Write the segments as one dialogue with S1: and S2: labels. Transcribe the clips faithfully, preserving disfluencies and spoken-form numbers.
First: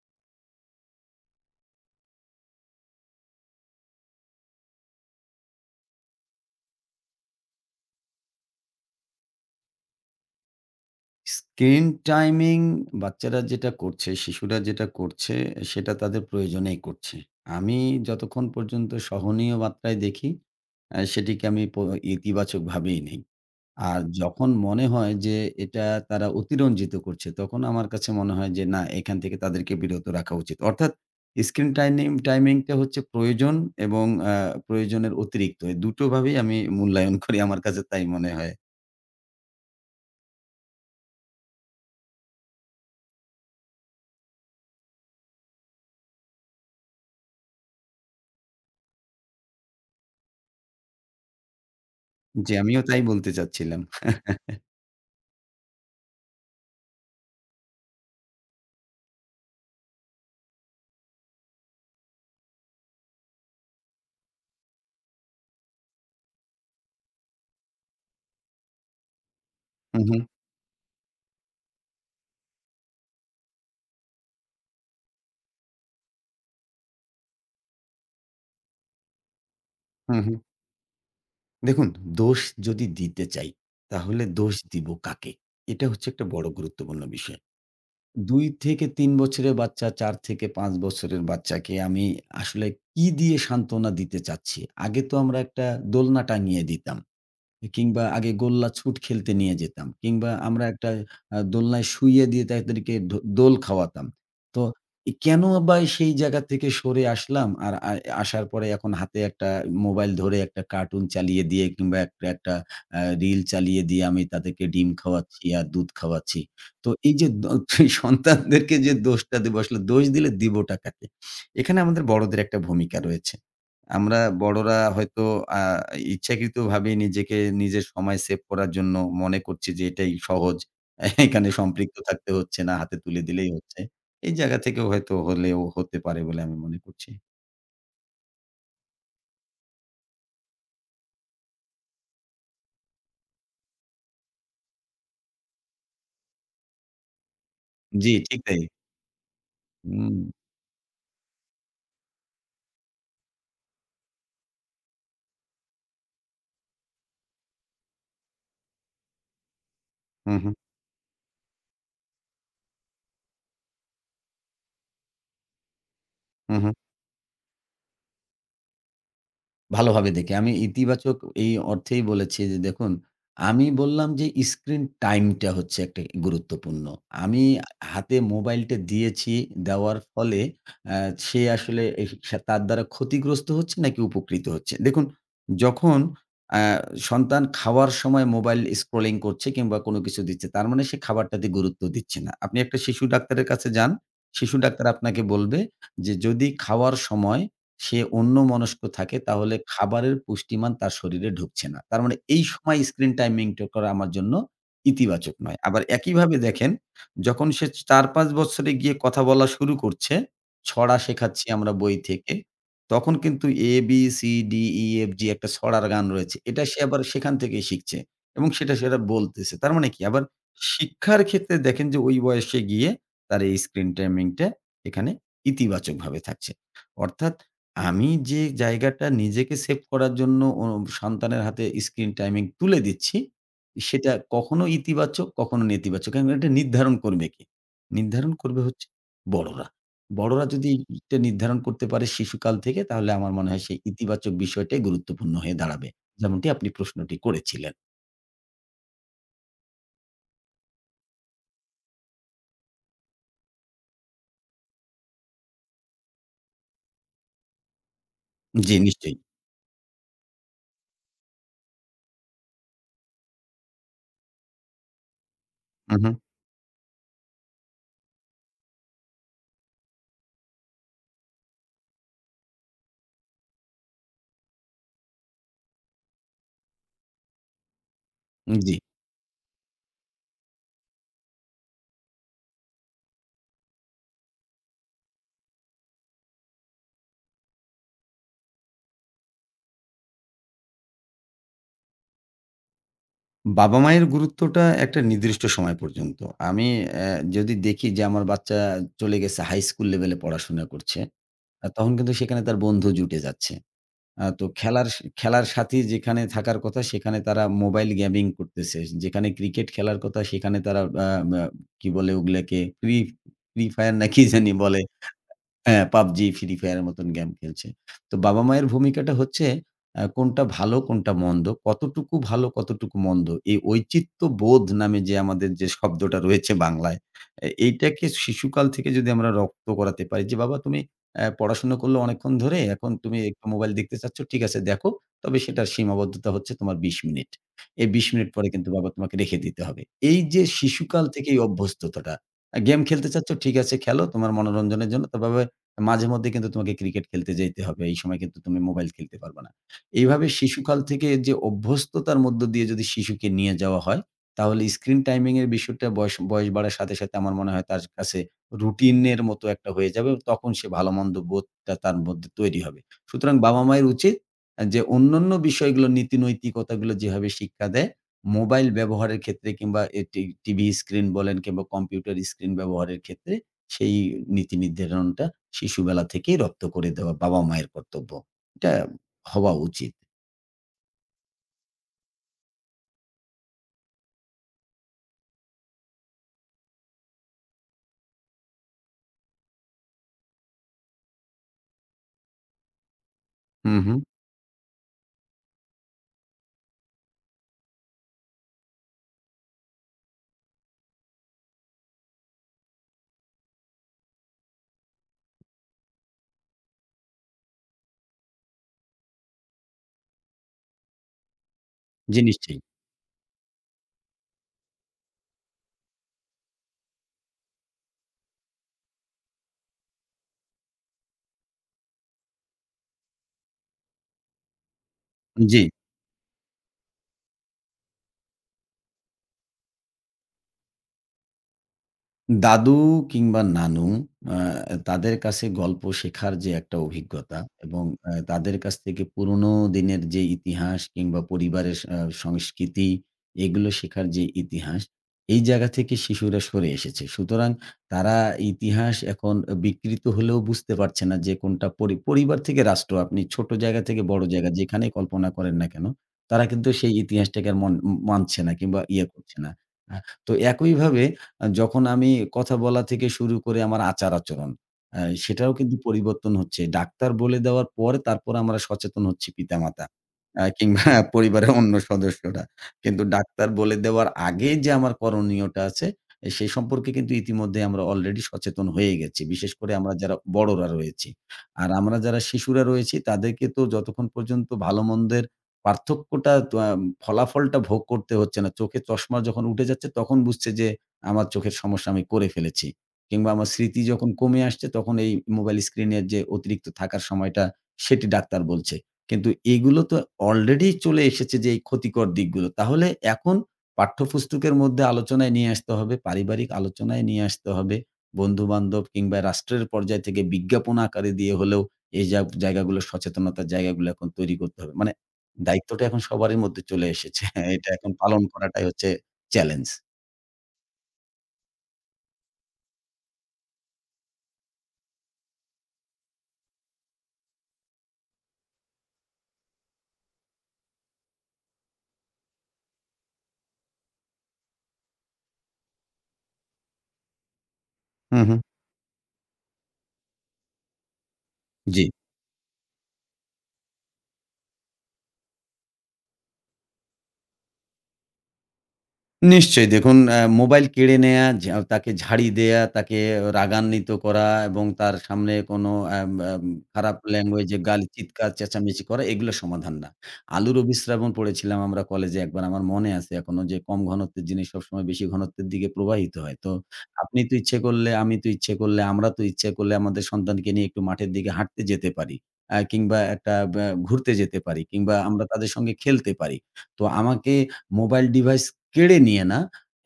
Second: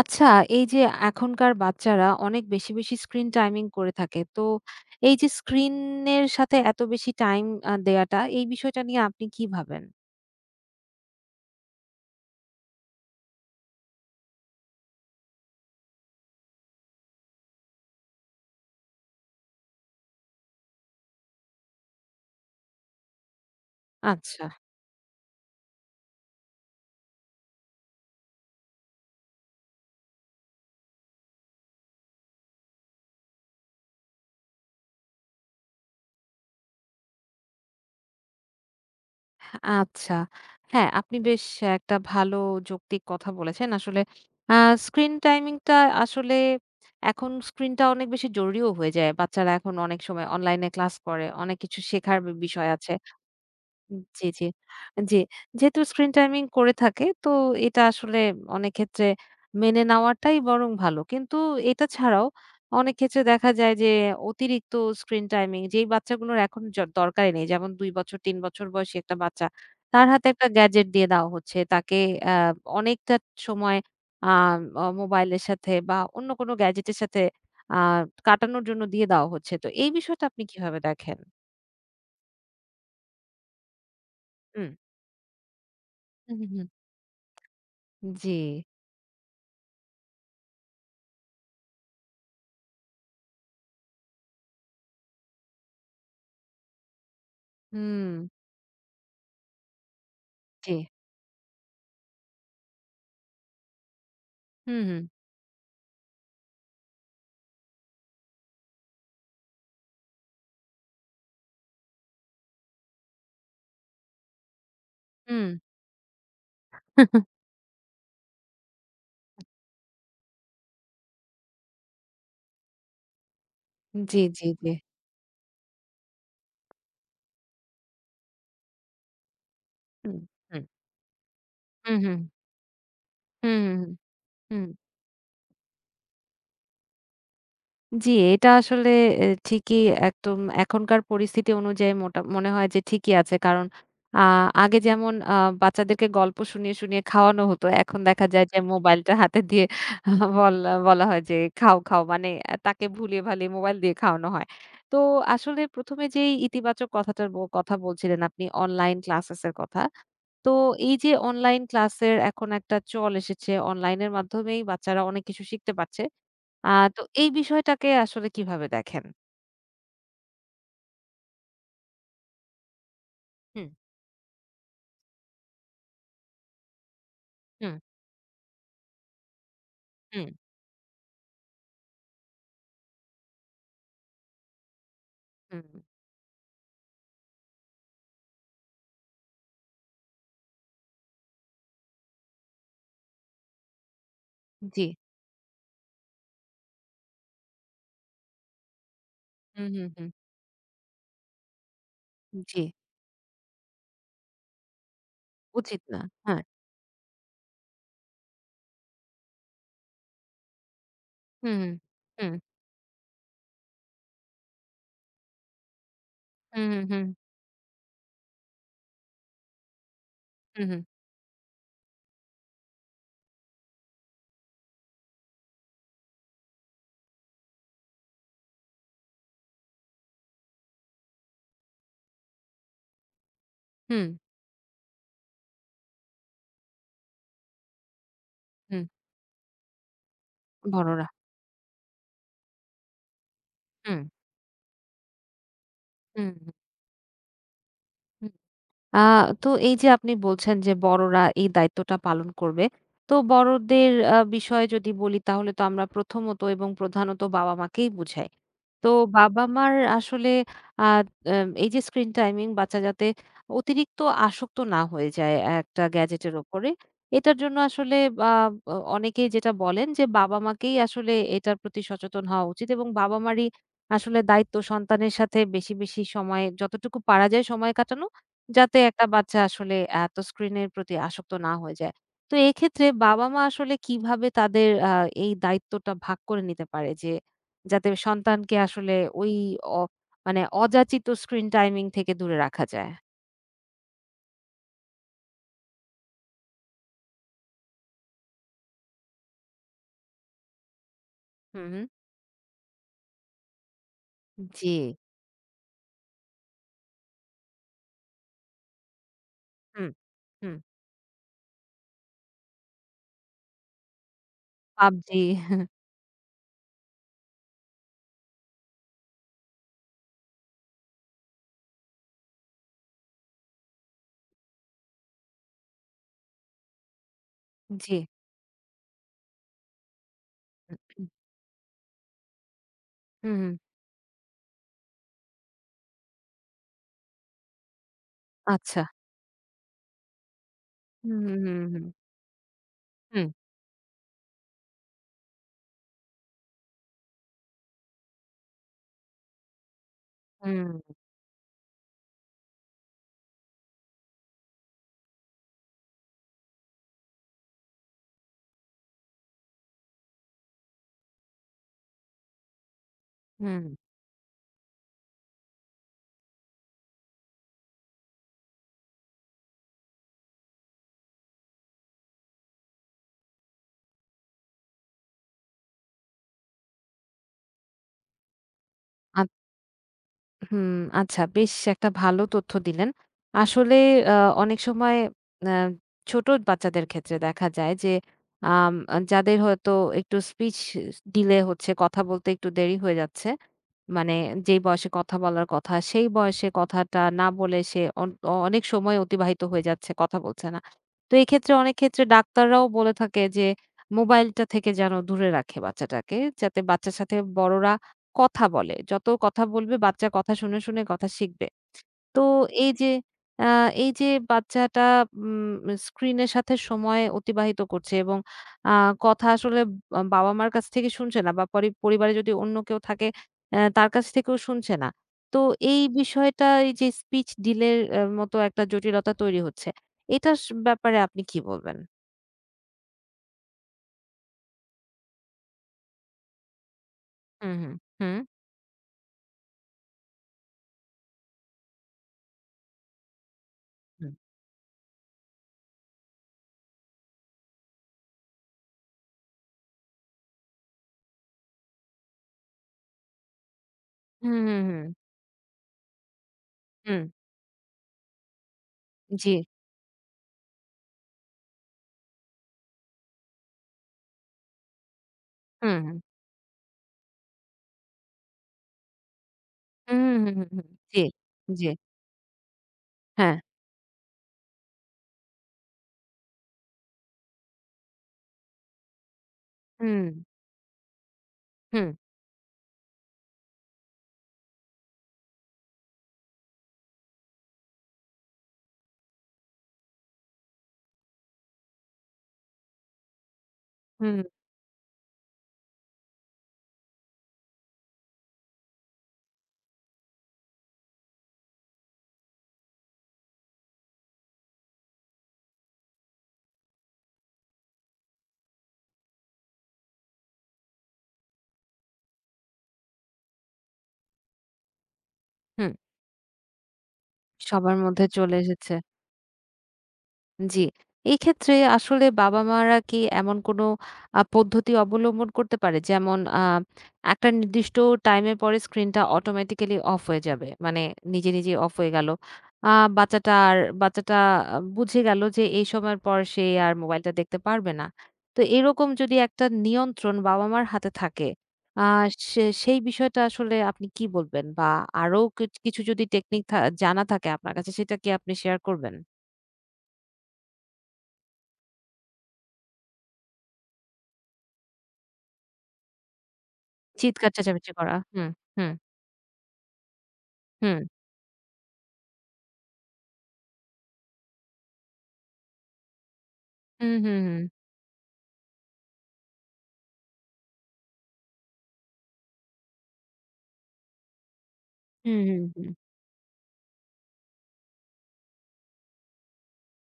S1: আচ্ছা, এই যে এখনকার বাচ্চারা অনেক বেশি, বেশি স্ক্রিন টাইমিং করে থাকে। তো এই যে স্ক্রিনের সাথে এত বেশি টাইম আ দেয়াটা, এই বিষয়টা নিয়ে আপনি কি ভাবেন?
S2: স্ক্রিন টাইমিং বাচ্চারা যেটা করছে, শিশুরা যেটা করছে, সেটা তাদের প্রয়োজনেই করছে। আমি যতক্ষণ পর্যন্ত সহনীয় মাত্রায় দেখি, আ সেটিকে আমি প ইতিবাচকভাবেই নেই। আর
S1: আচ্ছা,
S2: যখন মনে হয় যে এটা তারা অতিরঞ্জিত করছে, তখন আমার কাছে মনে হয় যে না, এখান থেকে তাদেরকে বিরত রাখা উচিত। অর্থাৎ স্ক্রিন টাইনিম টাইমিংটা হচ্ছে প্রয়োজন এবং আ প্রয়োজনের অতিরিক্ত। এই দুটোভাবেই আমি মূল্যায়ন করি। আমার কাছে তাই মনে হয়।
S1: আচ্ছা। হ্যাঁ, আপনি বেশ একটা ভালো যৌক্তিক কথা বলেছেন। আসলে আ স্ক্রিন টাইমিংটা আসলে এখন স্ক্রিনটা অনেক বেশি জরুরিও হয়ে যায়। বাচ্চারা এখন অনেক সময় অনলাইনে ক্লাস করে, অনেক কিছু শেখার বি
S2: জি,
S1: বিষয়
S2: আমিও
S1: আছে।
S2: তাই বলতে চাচ্ছিলাম।
S1: জি, জি। জি, যেহেতু স্ক্রিন টাইমিং করে থাকে তো এটা আসলে অনেক ক্ষেত্রে মেনে নেওয়াটাই বরং ভালো। কিন্তু এটা ছাড়াও অনেক ক্ষেত্রে দেখা যায় যে অতিরিক্ত স্ক্রিন টাইমিং যেই বাচ্চাগুলোর এখন জ দরকারই নেই। যেমন দুই বছর তিন বছর বয়সী একটা বাচ্চা তার হাতে একটা গ্যাজেট দিয়ে দেওয়া হচ্ছে। তাকে আ অনেকটা সময় আ অ মোবাইলের সাথে বা অন্য কোনো গ্যাজেটের সাথে আ কাটানোর জন্য দিয়ে দেওয়া হচ্ছে। তো এই
S2: হুম,
S1: বিষয়টা
S2: হুম।
S1: আপনি কিভাবে দেখেন?
S2: দেখুন দোষ যদি দিতে চাই, তাহলে দোষ
S1: হুম।
S2: দিব কাকে? এটা হচ্ছে একটা
S1: হুম,
S2: বড়
S1: হুম, হুম।
S2: গুরুত্বপূর্ণ বিষয়।
S1: জি।
S2: দুই থেকে তিন বছরের বাচ্চা, চার থেকে পাঁচ বছরের বাচ্চাকে আমি আসলে কি দিয়ে সান্ত্বনা দিতে চাচ্ছি? আগে তো আমরা একটা দোলনা টাঙিয়ে দিতাম। কিংবা
S1: হুম,
S2: আগে গোল্লা ছুট খেলতে নিয়ে যেতাম। কিংবা আমরা
S1: জি।
S2: একটা আ দোলনায় শুইয়ে দিয়ে তাদেরকে ধো দোল খাওয়াতাম। তো
S1: হুম, হুম,
S2: এ কেন বা সেই জায়গা থেকে সরে আসলাম? আর আ আসার পরে এখন হাতে একটা মোবাইল ধরে একটা কার্টুন চালিয়ে দিয়ে কিংবা একটা একটা আ রিল চালিয়ে দিয়ে আমি তাদেরকে ডিম
S1: হুম।
S2: খাওয়াচ্ছি আর দুধ খাওয়াচ্ছি। তো এই যে দ সন্তানদেরকে যে দোষটা দেব আসলে দোষ দিলে দিবোটা কাকে? এখানে আমাদের বড়দের একটা ভূমিকা রয়েছে। আমরা
S1: জি, জি, জি।
S2: বড়রা হয়তো আ ইচ্ছাকৃতভাবে নিজেকে নিজের সময় সেভ করার জন্য মনে করছি যে এটাই
S1: হুম,
S2: সহজ।
S1: হুম।
S2: এখানে সম্পৃক্ত
S1: হুম, হুম,
S2: থাকতে হচ্ছে না, হাতে তুলে দিলেই
S1: হুম,
S2: হচ্ছে।
S1: হুম,
S2: এই জায়গা
S1: হুম।
S2: থেকেও হয়তো হলেও হতে পারে বলে আমি মনে করছি।
S1: জি, এটা আসলে এ ঠিকই একদম এখনকার পরিস্থিতি অনুযায়ী মোটা মনে হয় যে ঠিকই আছে। কারণ আ আগে যেমন আ বাচ্চাদেরকে গল্প শুনিয়ে, শুনিয়ে খাওয়ানো হতো। এখন
S2: জি,
S1: দেখা
S2: ঠিক
S1: যায় যে
S2: তাই।
S1: মোবাইলটা হাতে দিয়ে
S2: হুম,
S1: আহ, বলা বলা হয় যে, "খাও, খাও।" মানে আ তাকে ভুলিয়ে ভালিয়ে মোবাইল দিয়ে খাওয়ানো হয়। তো আসলে প্রথম এ যেই ইতিবাচক কথাটার ব কথা বলছিলেন আপনি অনলাইন ক্লাসেস এর কথা।
S2: হু,
S1: তো
S2: হু,
S1: এই যে অনলাইন ক্লাসের এখন একটা চল এসেছে, অনলাইনের মাধ্যমেই বাচ্চারা অনেক কিছু শিখতে পারছে।
S2: হু,
S1: আ
S2: হু।
S1: তো এই বিষয়টাকে আসলে কিভাবে দেখেন?
S2: ভালোভাবে দেখি। আমি ইতিবাচক এই অর্থেই বলেছি যে দেখুন, আমি
S1: হুম,
S2: বললাম যে স্ক্রিন টাইমটা হচ্ছে একটা গুরুত্বপূর্ণ। আমি
S1: হুম,
S2: হাতে মোবাইলটা দিয়েছি, দেওয়ার
S1: হুম,
S2: ফলে অ্যা সে আসলে এস তার দ্বারা ক্ষতিগ্রস্ত হচ্ছে নাকি উপকৃত হচ্ছে? দেখুন,
S1: হুম,
S2: যখন অ্যা সন্তান খাওয়ার সময় মোবাইল স্ক্রলিং করছে কিংবা কোনো কিছু দিচ্ছে, তার মানে সে খাবারটাতে গুরুত্ব দিচ্ছে না। আপনি একটা শিশু ডাক্তারের কাছে যান, শিশু
S1: জি।
S2: ডাক্তার আপনাকে বলবে যে যদি খাওয়ার সময় সে অন্যমনস্ক থাকে তাহলে
S1: হুম, হুম, হুম,
S2: খাবারের পুষ্টিমান তার শরীরে ঢুকছে না। তার মানে এই
S1: জি।
S2: সময় স্ক্রিন টাইমিংটা করা আমার জন্য ইতিবাচক নয়।
S1: উচিত
S2: আবার
S1: না।
S2: একইভাবে
S1: হ্যাঁ।
S2: দেখেন যখন সে চার পাঁচ বছরে গিয়ে কথা বলা শুরু করছে, ছড়া শেখাচ্ছি
S1: হুম,
S2: আমরা
S1: হুম,
S2: বই থেকে।
S1: হুম,
S2: তখন কিন্তু A B C D E F G একটা ছড়ার গান রয়েছে। এটা
S1: হুম,
S2: সে আবার
S1: হুম,
S2: সেখান থেকেই শিখছে এবং সেটা সেটা বলতেছে। তার মানে কি? আবার
S1: হুম, হুম,
S2: শিক্ষার ক্ষেত্রে দেখেন যে ওই বয়সে গিয়ে তার এই স্ক্রিন টাইমিংটা এখানে ইতিবাচকভাবে থাকছে। অর্থাৎ আমি যে জায়গাটা নিজেকে সেভ করার জন্য ও সন্তানের হাতে স্ক্রিন টাইমিং তুলে দিচ্ছি,
S1: হুম,
S2: সেটা কখনো ইতিবাচক, কখনো নেতিবাচক। এখন এটা নির্ধারণ করবে কে? নির্ধারণ করবে
S1: হুম,
S2: হচ্ছে বড়রা। বড়রা যদি
S1: বড়রা।
S2: এটা নির্ধারণ করতে পারে শিশুকাল থেকে তাহলে আমার মনে হয় সেই
S1: হুম,
S2: ইতিবাচক বিষয়টাই গুরুত্বপূর্ণ হয়ে দাঁড়াবে।
S1: হুম,
S2: যেমনটি
S1: হুম।
S2: আপনি প্রশ্নটি করেছিলেন।
S1: আ তো এই যে আপনি বলছেন যে বড়রা এই দায়িত্বটা পালন করবে। তো বড়দের আ বিষয়ে যদি বলি তাহলে তো আমরা প্রথমত এবং প্রধানত বাবা-মাকেই বুঝাই।
S2: জি,
S1: তো
S2: নিশ্চয়ই।
S1: বাবা-মার আসলে আ এম এই যে স্ক্রিন টাইমিং বাচ্চা যাতে অতিরিক্ত আসক্ত না হয়ে যায় একটা
S2: হু, হু।
S1: গ্যাজেটের উপরে, এটার জন্য আসলে আ অ অনেকেই যেটা বলেন যে বাবা-মাকেই আসলে এটার প্রতি সচেতন হওয়া উচিত এবং বাবা-মারই আসলে দায়িত্ব সন্তানের সাথে বেশি, বেশি সময় যতটুকু পারা যায় সময় কাটানো,
S2: জি।
S1: যাতে একটা বাচ্চা আসলে এত স্ক্রিনের প্রতি আসক্ত না হয়ে যায়। তো এক্ষেত্রে বাবা-মা আসলে কিভাবে তাদের আ এই দায়িত্বটা ভাগ করে নিতে পারে যে যাতে সন্তানকে আসলে ওই অ মানে অযাচিত স্ক্রিন টাইমিং থেকে দূরে রাখা যায়।
S2: বাবা-মায়ের গুরুত্বটা একটা নির্দিষ্ট সময় পর্যন্ত। আমি অ্যা যদি দেখি যে আমার বাচ্চা চলে গেছে হাই স্কুল লেভেলে পড়াশোনা করছে,
S1: হুম,
S2: আ
S1: হুম।
S2: তখন কিন্তু সেখানে তার বন্ধু জুটে যাচ্ছে। আ তো
S1: জি।
S2: খেলার স খেলার সাথী যেখানে থাকার কথা সেখানে তারা মোবাইল গেমিং করতেছে। যেখানে ক্রিকেট
S1: হুম,
S2: খেলার কথা
S1: হুম।
S2: সেখানে তারা আ আ কি বলে ওগুলাকে ফ্রি, ফ্রি ফায়ার না কি জানি বলে,
S1: পাবজি
S2: হ্যাঁ, পাবজি, Free Fire এর মতন গেম খেলছে। তো বাবা-মায়ের ভূমিকাটা হচ্ছে আ কোনটা ভালো, কোনটা মন্দ, কতটুকু ভালো, কতটুকু মন্দ। এই ঔচিত্য বোধ নামে যে আমাদের যে শব্দটা রয়েছে বাংলায়, এ
S1: জি।
S2: এইটাকে শিশুকাল থেকে যদি আমরা রপ্ত করাতে পারি যে, "বাবা তুমি
S1: হুম,
S2: অ্যা পড়াশোনা করলে অনেকক্ষণ ধরে, এখন তুমি
S1: হুম,
S2: একটু মোবাইল দেখতে চাচ্ছ, ঠিক আছে দেখো। তবে সেটার সীমাবদ্ধতা হচ্ছে তোমার বিশ মিনিট। এই বিশ মিনিট পরে কিন্তু
S1: আচ্ছা।
S2: বাবা তোমাকে রেখে দিতে হবে।" এই যে শিশুকাল
S1: হুম,
S2: থেকে এই
S1: হুম, হুম,
S2: অভ্যস্ততাটা, আ গেম খেলতে
S1: হুম।
S2: চাচ্ছ, ঠিক আছে খেলো তোমার মনোরঞ্জনের জন্য। তবে মাঝে মধ্যে কিন্তু তোমাকে ক্রিকেট খেলতে যাইতে হবে। এই সময় কিন্তু তুমি মোবাইল খেলতে পারবা না। এইভাবে
S1: হুম,
S2: শিশুকাল
S1: হুম,
S2: থেকে যে অভ্যস্ততার মধ্য দিয়ে যদি শিশুকে নিয়ে যাওয়া হয়, তাহলে স্ক্রিন টাইমিং এর বিষয়টা বয়স বয়স বাড়ার সাথে, সাথে আমার মনে হয় তার কাছে রুটিনের মতো একটা হয়ে যাবে। তখন সে ভালো-মন্দ বোধটা তার মধ্যে তৈরি হবে। সুতরাং
S1: হুম।
S2: বাবা-মায়ের উচিত আ যে অন্যান্য বিষয়গুলো নীতি-নৈতিকতাগুলো যেভাবে শিক্ষা দেয়, মোবাইল ব্যবহারের ক্ষেত্রে কিংবা এ টি টিভি স্ক্রিন বলেন কিংবা কম্পিউটার স্ক্রিন ব্যবহারের ক্ষেত্রে সেই নীতি নির্ধারণটা শিশুবেলা থেকেই রপ্ত করে দেওয়া বাবা-মায়ের কর্তব্য। এটা
S1: হুম।
S2: হওয়া উচিত।
S1: হুম, আচ্ছা বেশ একটা ভালো তথ্য দিলেন। আসলে আ অনেক সময় আ ছোট বাচ্চাদের ক্ষেত্রে দেখা যায় যে আম যাদের হয়তো একটু স্পিচ ডিলে হচ্ছে, কথা বলতে একটু দেরি হয়ে যাচ্ছে।
S2: হুম, হুম।
S1: মানে যেই বয়সে কথা বলার কথা, সেই বয়সে কথাটা না বলে সে অন অনেক সময় অতিবাহিত হয়ে যাচ্ছে, কথা বলছে না। তো এক্ষেত্রে অনেক ক্ষেত্রে ডাক্তাররাও বলে থাকে যে মোবাইলটা থেকে যেন দূরে রাখে বাচ্চাটাকে। যাতে বাচ্চার সাথে বড়রা কথা বলে। যত কথা বলবে বাচ্চা কথা শুনে, শুনে কথা শিখবে।
S2: জি,
S1: তো
S2: নিশ্চয়ই।
S1: এই যে আ এই যে বাচ্চাটা উম স্ক্রিনের সাথে সময় অতিবাহিত করছে এবং আ কথা আসলে আ বাবা-মার কাছ থেকে শুনছে না বা পরি পরিবারে যদি অন্য কেউ থাকে আ তার কাছ থেকেও শুনছে না। তো
S2: জি।
S1: এই বিষয়টা এই যে স্পিচ ডিলে এর মতো একটা জটিলতা তৈরি হচ্ছে। এটার স ব্যাপারে আপনি কি বলবেন?
S2: দাদু কিংবা নানু আ তাদের কাছে গল্প শেখার যে একটা অভিজ্ঞতা
S1: হুম, হুম,
S2: এবং আ
S1: হুম।
S2: তাদের কাছ থেকে পুরনো দিনের যে ইতিহাস কিংবা পরিবারের আ সংস্কৃতি এগুলো শেখার
S1: হুম।
S2: যে ইতিহাস, এই জায়গা থেকে শিশুরা সরে এসেছে। সুতরাং তারা ইতিহাস এখন বিকৃত হলেও বুঝতে পারছে না যে কোনটা পরি পরিবার থেকে রাষ্ট্র, আপনি ছোট জায়গা থেকে বড়
S1: হুম,
S2: জায়গা
S1: হুম, হুম,
S2: যেখানেই কল্পনা করেন না কেন, তারা কিন্তু সেই
S1: হুম।
S2: ইতিহাসটাকে আর মন মানছে না কিংবা ইয়ে
S1: জি।
S2: করছে না। আ তো একইভাবে আ যখন আমি কথা বলা থেকে শুরু করে আমার আচার-আচরণ, আ সেটাও কিন্তু
S1: হুম, হুম।
S2: পরিবর্তন হচ্ছে। ডাক্তার বলে দেওয়ার পর তারপর আমরা সচেতন হচ্ছি পিতামাতা।
S1: হুম, হুম, হুম,
S2: আ
S1: হুম, হুম।
S2: কিংবা
S1: জি,
S2: পরিবারের
S1: জি।
S2: অন্য সদস্যরা। কিন্তু
S1: হ্যাঁ।
S2: ডাক্তার বলে দেওয়ার আগে যে আমার করণীয়টা আছে, এ সেই সম্পর্কে কিন্তু ইতিমধ্যে আমরা অলরেডি সচেতন হয়ে গেছি। বিশেষ করে আমরা
S1: হুম,
S2: যারা বড়রা রয়েছি। আর
S1: হুম,
S2: আমরা যারা শিশুরা রয়েছি তাদেরকে তো যতক্ষণ পর্যন্ত ভালো-মন্দের পার্থক্যটা তো আম ফলাফলটা ভোগ করতে হচ্ছে না। চোখে চশমা যখন উঠে যাচ্ছে তখন বুঝছে যে আমার চোখের সমস্যা আমি করে ফেলেছি। কিংবা আমার স্মৃতি যখন
S1: হুম,
S2: কমে আসছে তখন এই মোবাইল স্ক্রিনের যে অতিরিক্ত থাকার সময়টা সেটি ডাক্তার বলছে। কিন্তু এগুলো তো অলরেডি চলে এসেছে যে এই ক্ষতিকর দিকগুলো। তাহলে এখন পাঠ্যপুস্তকের মধ্যে আলোচনায় নিয়ে আসতে হবে, পারিবারিক আলোচনায় নিয়ে আসতে হবে। বন্ধু-বান্ধব কিংবা রাষ্ট্রের পর্যায় থেকে বিজ্ঞাপন আকারে দিয়ে হলেও এই জাগ জায়গাগুলো সচেতনতার জায়গাগুলো এখন তৈরি করতে হবে। মানে
S1: হুম।
S2: দায়িত্বটা এখন সবারই মধ্যে চলে এসেছে। এটা
S1: সবার
S2: এখন
S1: মধ্যে
S2: পালন
S1: চলে
S2: করাটাই
S1: এসেছে।
S2: হচ্ছে চ্যালেঞ্জ।
S1: জি। এই ক্ষেত্রে আসলে বাবা-মারা কি এমন কোনো আ পদ্ধতি অবলম্বন করতে পারে? যেমন আ একটা নির্দিষ্ট টাইমের পরে স্ক্রিনটা অটোমেটিক্যালি অফ হয়ে যাবে। মানে নিজে, নিজেই অফ হয়ে গেল। আ বাচ্চাটা আর বাচ্চাটা আ বুঝে গেল যে এই সময়ের পর সে আর মোবাইলটা দেখতে পারবে না।
S2: হুম,
S1: তো
S2: হুম।
S1: এরকম যদি একটা নিয়ন্ত্রণ বাবা-মার হাতে থাকে,
S2: জি।
S1: আ সে সেই বিষয়টা আসলে আপনি কি বলবেন? বা আরো কি কিছু যদি টেকনিক থা জানা থাকে আপনার কাছে সেটা কি আপনি শেয়ার করবেন?
S2: নিশ্চয়ই দেখুন অ্যা মোবাইল কেড়ে নেয়া, ঝা তাকে ঝাড়ি দেয়া, তাকে রাগান্বিত করা এবং তার সামনে কোনো অ্যাম অ্যাম খারাপ
S1: চিৎকার
S2: ল্যাঙ্গুয়েজে
S1: চেঁচামেচি
S2: গালি,
S1: করা। হুম,
S2: চিৎকার,
S1: হুম,
S2: চেঁচামেচি করা এগুলো সমাধান না। আলুর
S1: হুম,
S2: অভিস্রাবণ পড়েছিলাম আমরা কলেজে একবার, আমার মনে আছে এখনো, যে কম ঘনত্বের জিনিস সবসময় বেশি ঘনত্বের দিকে প্রবাহিত হয়। তো
S1: হুম, হুম,
S2: আপনি তো
S1: হুম,
S2: ইচ্ছে করলে, আমি তো ইচ্ছে করলে, আমরা তো ইচ্ছে করলে আমাদের সন্তানকে নিয়ে একটু মাঠের দিকে হাঁটতে যেতে পারি। অ্যা কিংবা একটা ব্যা ঘুরতে যেতে পারি কিংবা
S1: হুম,
S2: আমরা তাদের
S1: হুম,
S2: সঙ্গে খেলতে পারি। তো আমাকে মোবাইল ডিভাইস কেড়ে নিয়ে না,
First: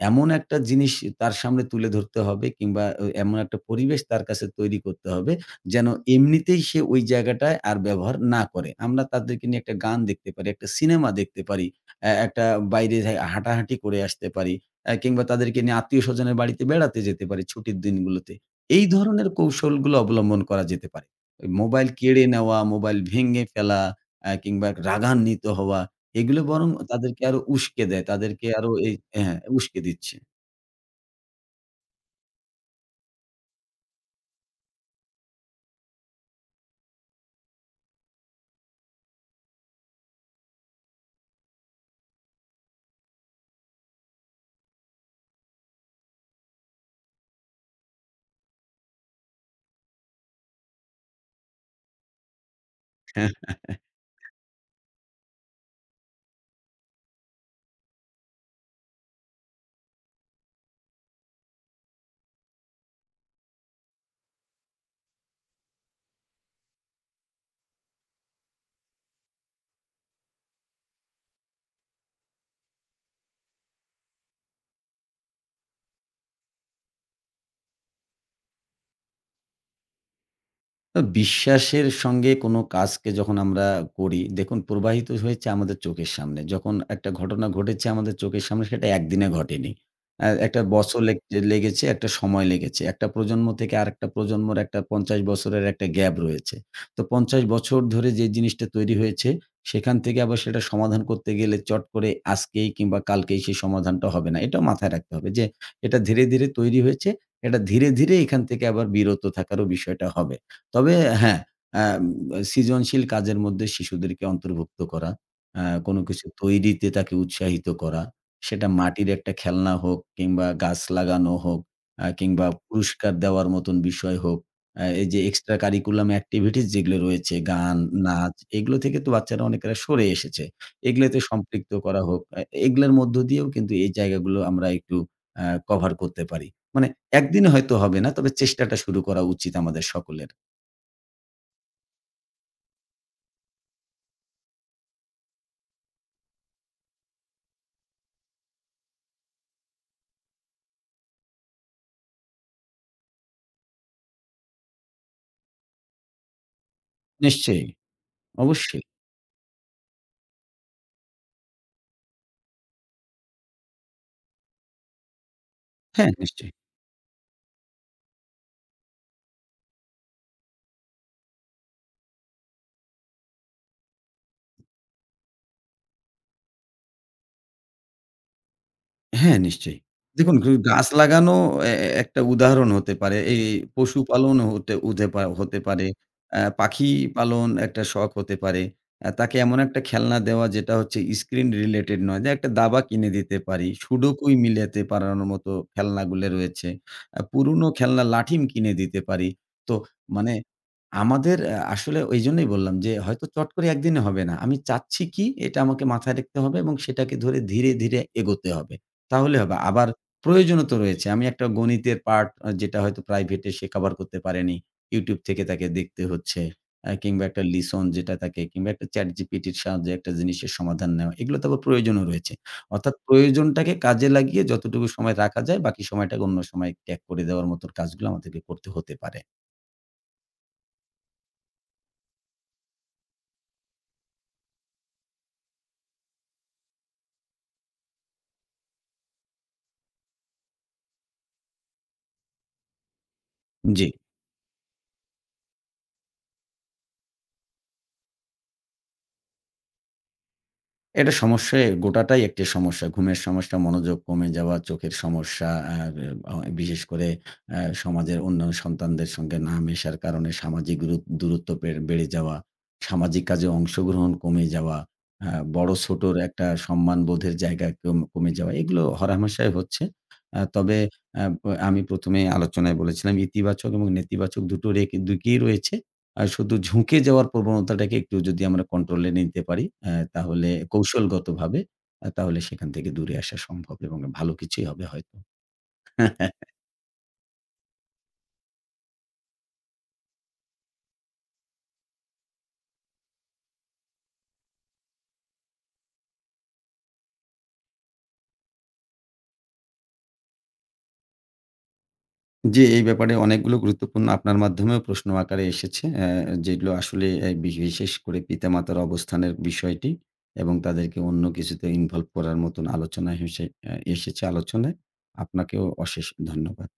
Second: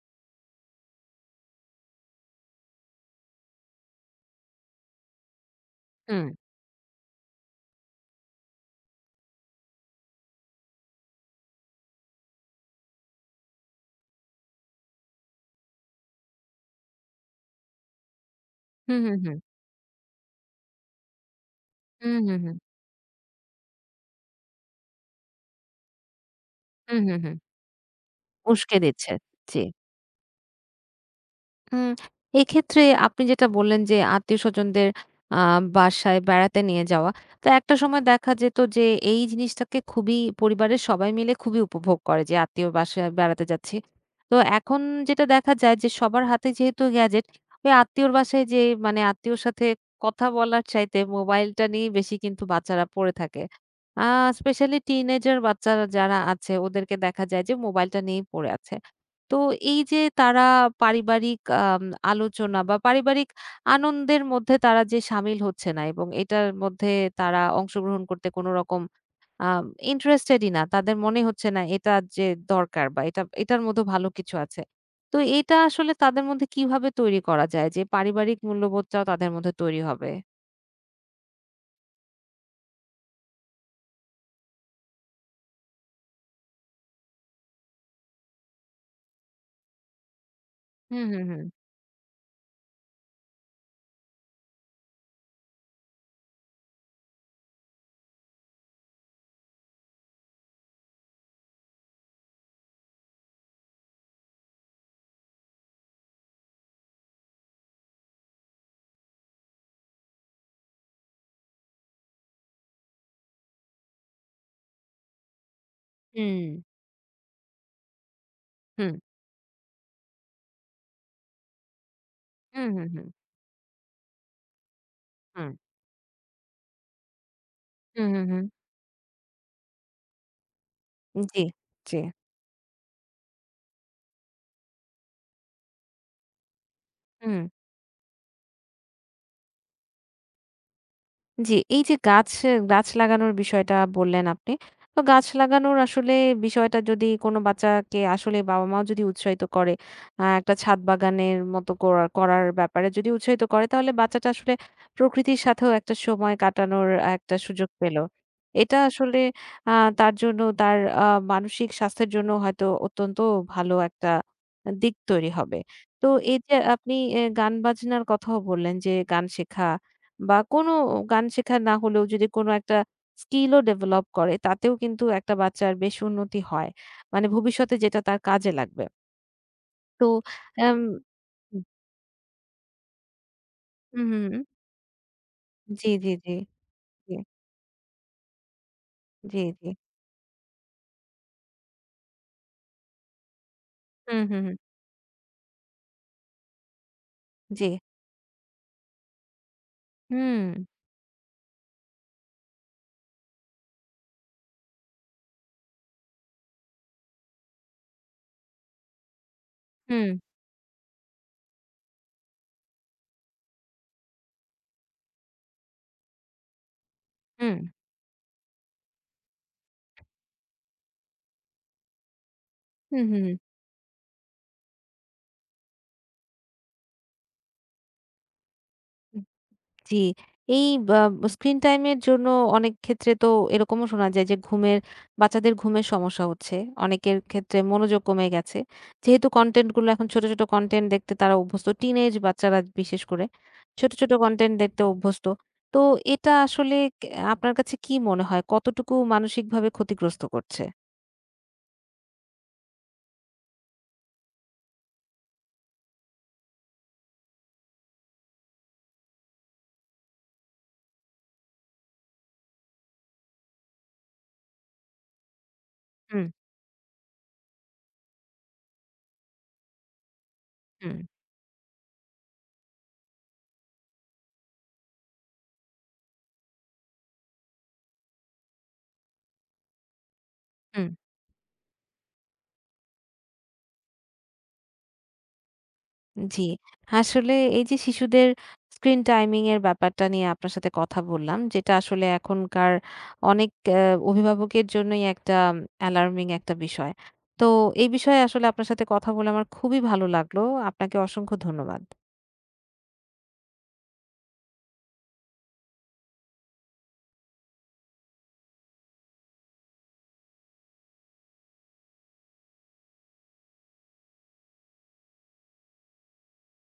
S2: এমন একটা জিনিস তার সামনে তুলে ধরতে হবে কিংবা অ এমন একটা পরিবেশ তার কাছে তৈরি করতে হবে, যেন
S1: হুম,
S2: এমনিতেই সে ওই জায়গাটায় আর ব্যবহার না করে। আমরা তাদেরকে নিয়ে একটা গান দেখতে পারি, একটা সিনেমা দেখতে পারি, অ্যা একটা বাইরে যাই হাঁটাহাঁটি করে আসতে পারি, অ্যা কিংবা তাদেরকে নিয়ে আত্মীয়স্বজনের বাড়িতে বেড়াতে যেতে পারি ছুটির দিনগুলোতে। এই
S1: হুম, হুম,
S2: ধরনের
S1: হুম,
S2: কৌশলগুলো অবলম্বন করা যেতে পারে। ওই মোবাইল
S1: হুম,
S2: কেড়ে
S1: হুম, হুম, হুম,
S2: নেওয়া, মোবাইল ভেঙে ফেলা, অ্যা কিংবা রাগান্বিত হওয়া এগুলো বরং
S1: হুম, হুম,
S2: তাদেরকে
S1: হুম,
S2: আরো উস্কে দেয়। তাদেরকে আরো
S1: উস্কে
S2: এই,
S1: দিচ্ছে।
S2: হ্যাঁ,
S1: জি।
S2: উস্কে দিচ্ছে।
S1: উম এক্ষেত্রে আপনি যেটা বললেন যে, আত্মীয়স্বজনদের আ বাসায় বেড়াতে নিয়ে যাওয়া। তো একটা সময় দেখা যেত যে, এই জিনিসটাকে খুবই পরিবারের সবাই মিলে খুবই উপভোগ করে যে, আত্মীয় বাসায় বেড়াতে যাচ্ছি। তো এখন যেটা দেখা যায় যে, সবার হাতে যেহেতু গ্যাজেট, ওই আত্মীয়র বাসায় যেয়ে মানে আত্মীয়র সাথে কথা বলার চাইতে মোবাইলটা নিয়েই বেশি কিন্তু বাচ্চারা পড়ে থাকে। আ স্পেশালি টিনেজার বাচ্চারা যারা আছে ওদেরকে দেখা যায় যে, মোবাইলটা নিয়েই পড়ে আছে। তো এই যে তারা পারিবারিক আম আলোচনা বা পারিবারিক আনন্দের মধ্যে তারা যে সামিল হচ্ছে না এবং এটার মধ্যে তারা অংশগ্রহণ করতে কোনো রকম আম ইন্টারেস্টেডই না। তাদের মনে হচ্ছে না এটা যে দরকার বা এটা এটার মধ্যে ভালো কিছু আছে। তো এটা আসলে তাদের মধ্যে কিভাবে তৈরি করা যায় যে পারিবারিক মূল্যবোধটাও তাদের মধ্যে তৈরি হবে?
S2: আ বিশ্বাসের সঙ্গে কোনো কাজকে যখন আমরা করি, দেখুন প্রবাহিত হয়েছে আমাদের চোখের সামনে। যখন একটা ঘটনা ঘটেছে আমাদের চোখের সামনে সেটা একদিনে ঘটেনি। আ একটা বছর
S1: হুম,
S2: লেগ
S1: হুম, হুম।
S2: লেগেছে, একটা সময় লেগেছে। একটা প্রজন্ম থেকে আরেকটা প্রজন্মর একটা পঞ্চাশ বছরের একটা গ্যাপ রয়েছে। তো পঞ্চাশ বছর ধরে যে জিনিসটা তৈরি হয়েছে, সেখান থেকে আবার সেটা সমাধান করতে গেলে চট করে আজকেই কিংবা কালকেই সেই সমাধানটা হবে না। এটাও মাথায় রাখতে হবে যে এটা ধীরে, ধীরে তৈরি হয়েছে। এটা ধীরে, ধীরে এখান থেকে আবার বিরত থাকারও বিষয়টা হবে। তবে হ্যাঁ, আম সৃজনশীল কাজের মধ্যে শিশুদেরকে অন্তর্ভুক্ত করা, আ কোনো কিছু
S1: হুম,
S2: তৈরিতে তাকে উৎসাহিত করা, সেটা
S1: হুম,
S2: মাটির একটা খেলনা হোক কিংবা গাছ লাগানো হোক, আ কিংবা
S1: হুম, হুম,
S2: পুরস্কার দেওয়ার মতন বিষয় হোক, আ এই যে
S1: হুম, হুম,
S2: এক্সট্রা কারিকুলাম এক্টিভিটিস যেগুলো রয়েছে গান,
S1: হুম, হুম,
S2: নাচ,
S1: হুম।
S2: এগুলো থেকে তো বাচ্চারা অনেকেরা সরে এসেছে। এগুলোতে
S1: হুম জি,
S2: সম্পৃক্ত
S1: জি।
S2: করা হোক। আ এগুলোর মধ্য দিয়েও কিন্তু এই জায়গাগুলো আমরা একটু আ কভার করতে পারি। মানে
S1: হুম।
S2: একদিনে হয়তো হবে না, তবে চেষ্টাটা শুরু করা উচিত আমাদের সকলের।
S1: জি, এই যে গাছ গাছ লাগানোর বিষয়টা বললেন আপনি। তো গাছ লাগানোর আসলে বিষয়টা যদি কোনো বাচ্চাকে আসলে বাবা-মাও যদি উৎসাহিত করে, আ একটা ছাদ বাগানের মতো করা করার ব্যাপারে যদি উৎসাহিত করে, তাহলে বাচ্চাটা আসলে প্রকৃতির সাথেও একটা সময় কাটানোর একটা
S2: নিশ্চয়ই,
S1: সুযোগ পেল। এটা
S2: অবশ্যই।
S1: আসলে আ তার জন্য তার আ মানসিক স্বাস্থ্যের জন্য হয়তো অত্যন্ত ভালো একটা দিক তৈরি হবে। তো
S2: হ্যাঁ,
S1: এই
S2: নিশ্চয়ই।
S1: যে আপনি এ গান-বাজনার কথাও বললেন যে গান শেখা বা কোনো গান শেখা না হলেও যদি কোনো একটা স্কিলও ডেভেলপ করে তাতেও কিন্তু একটা বাচ্চার বেশ উন্নতি হয়। মানে ভবিষ্যতে যেটা তার কাজে লাগবে।
S2: হ্যাঁ, নিশ্চয়ই।
S1: তো
S2: দেখুন গ
S1: আম
S2: গাছ লাগানো এ এ একটা উদাহরণ হতে পারে। এই
S1: হুম, হুম, হুম।
S2: পশুপালনও হতে উদে পা হতে পারে।
S1: জি, জি, জি,
S2: অ্যা পাখি
S1: জি,
S2: পালন একটা শখ হতে পারে। অ্যা তাকে
S1: জি,
S2: এমন
S1: জি।
S2: একটা খেলনা দেওয়া যেটা হচ্ছে স্ক্রিন রিলেটেড নয়। যে একটা দাবা কিনে দিতে পারি।
S1: হুম,
S2: সুডোকুই
S1: হুম, হুম।
S2: মিলাতে পারানোর মতো খেলনাগুলো রয়েছে। অ্যা
S1: জি।
S2: পুরনো খেলনা লাঠিম কিনে দিতে পারি। তো মানে
S1: হুম,
S2: আমাদের আ আসলে ঐজন্যই বললাম যে হয়তো চট করে একদিনে হবে না। আমি চাচ্ছি কি? এটা আমাকে মাথায় রাখতে হবে এবং সেটাকে ধরে ধীরে, ধীরে এগোতে হবে। তাহলে হবে। আবার
S1: হুম,
S2: প্রয়োজনও তো রয়েছে। আমি একটা গণিতের পার্ট আ যেটা হয়তো প্রাইভেটে সে কভার করতে পারেনি। ইউটিউব থেকে তাকে দেখতে হচ্ছে। আ কিংবা একটা
S1: হুম,
S2: লিসন যেটা তাকে কিংবা একটা চ্যাটজিপিটি র সাহায্যে একটা জিনিসের সমাধান নেওয়া। এগুলো তো আবার প্রয়োজনও রয়েছে। অর্থাৎ
S1: হুম, হুম।
S2: প্রয়োজনটাকে কাজে লাগিয়ে যতটুকু সময় রাখা যায় বাকি সময়টাকে অন্য সময় ত্যাগ করে দেওয়ার মতো কাজগুলো আমাদেরকে করতে হতে পারে।
S1: হুম। জি, এই বা স্ক্রিন টাইম এর জন্য অনেক ক্ষেত্রে তো এরকমও শোনা যায় যে ঘুমের বাচ্চাদের ঘুমের সমস্যা হচ্ছে। অনেকের ক্ষেত্রে মনোযোগ কমে গেছে। যেহেতু কনটেন্ট গুলো এখন ছোট, ছোট কনটেন্ট দেখতে তারা অভ্যস্ত। টিনেজ বাচ্চারা বিশেষ করে
S2: জি।
S1: ছোট, ছোট কনটেন্ট দেখতে অভ্যস্ত। তো এটা আসলে কে আপনার কাছে কি মনে হয় কতটুকু মানসিকভাবে ক্ষতিগ্রস্ত করছে?
S2: এটা সমস্যায় গোটাটাই একটি সমস্যা। ঘুমের সমস্যা, মনোযোগ কমে যাওয়া, চোখের সমস্যা, আর অ বিশেষ করে আ সমাজের অন্যান্য সন্তানদের সঙ্গে না মেশার কারণে সামাজিক গুরু দূরত্ব বেড় বেড়ে যাওয়া, সামাজিক কাজে অংশগ্রহণ কমে যাওয়া, আ বড়-ছোটর
S1: হুম,
S2: একটা সম্মানবোধের জায়গা কম কমে যাওয়া। এগুলো হরহামেশাই হচ্ছে। আ তবে
S1: হুম,
S2: আ ব আমি প্রথমে এ আলোচনায় বলেছিলাম ইতিবাচক এবং নেতিবাচক দুটোর এ দিকেই রয়েছে। আ শুধু ঝুঁকে যাওয়ার প্রবণতাটাকে একটু যদি আমরা কন্ট্রোলে নিতে পারি, অ্যা তাহলে
S1: হুম।
S2: কৌশলগতভাবে আ তাহলে সেখান থেকে দূরে আসা সম্ভব এবং ভালো কিছুই হবে হয়তো।
S1: জি। আসলে এই যে শিশুদের স্ক্রিন টাইমিং এর ব্যাপারটা নিয়ে আপনার সাথে কথা বললাম। যেটা আসলে এখনকার অনেক অ্যা অভিভাবকের জন্যই একটা অ্যালার্মিং একটা বিষয়। তো এই বিষয়ে আসলে আপনার সাথে কথা বলে আমার খুবই ভালো লাগলো। আপনাকে অসংখ্য ধন্যবাদ।
S2: জি, এই ব্যাপারে অনেকগুলো গুরুত্বপূর্ণ আপনার মাধ্যমেও প্রশ্ন আকারে এসেছে। অ্যা যেগুলো আসলে অ্যা বি বিশেষ করে পিতামাতার অবস্থানের বিষয়টি এবং তাদেরকে অন্য কিছুতে ইনভলভ করার মতন আলোচনা হেসে অ্যা এসেছে আলোচনায়। আপনাকেও অশেষ ধন্যবাদ।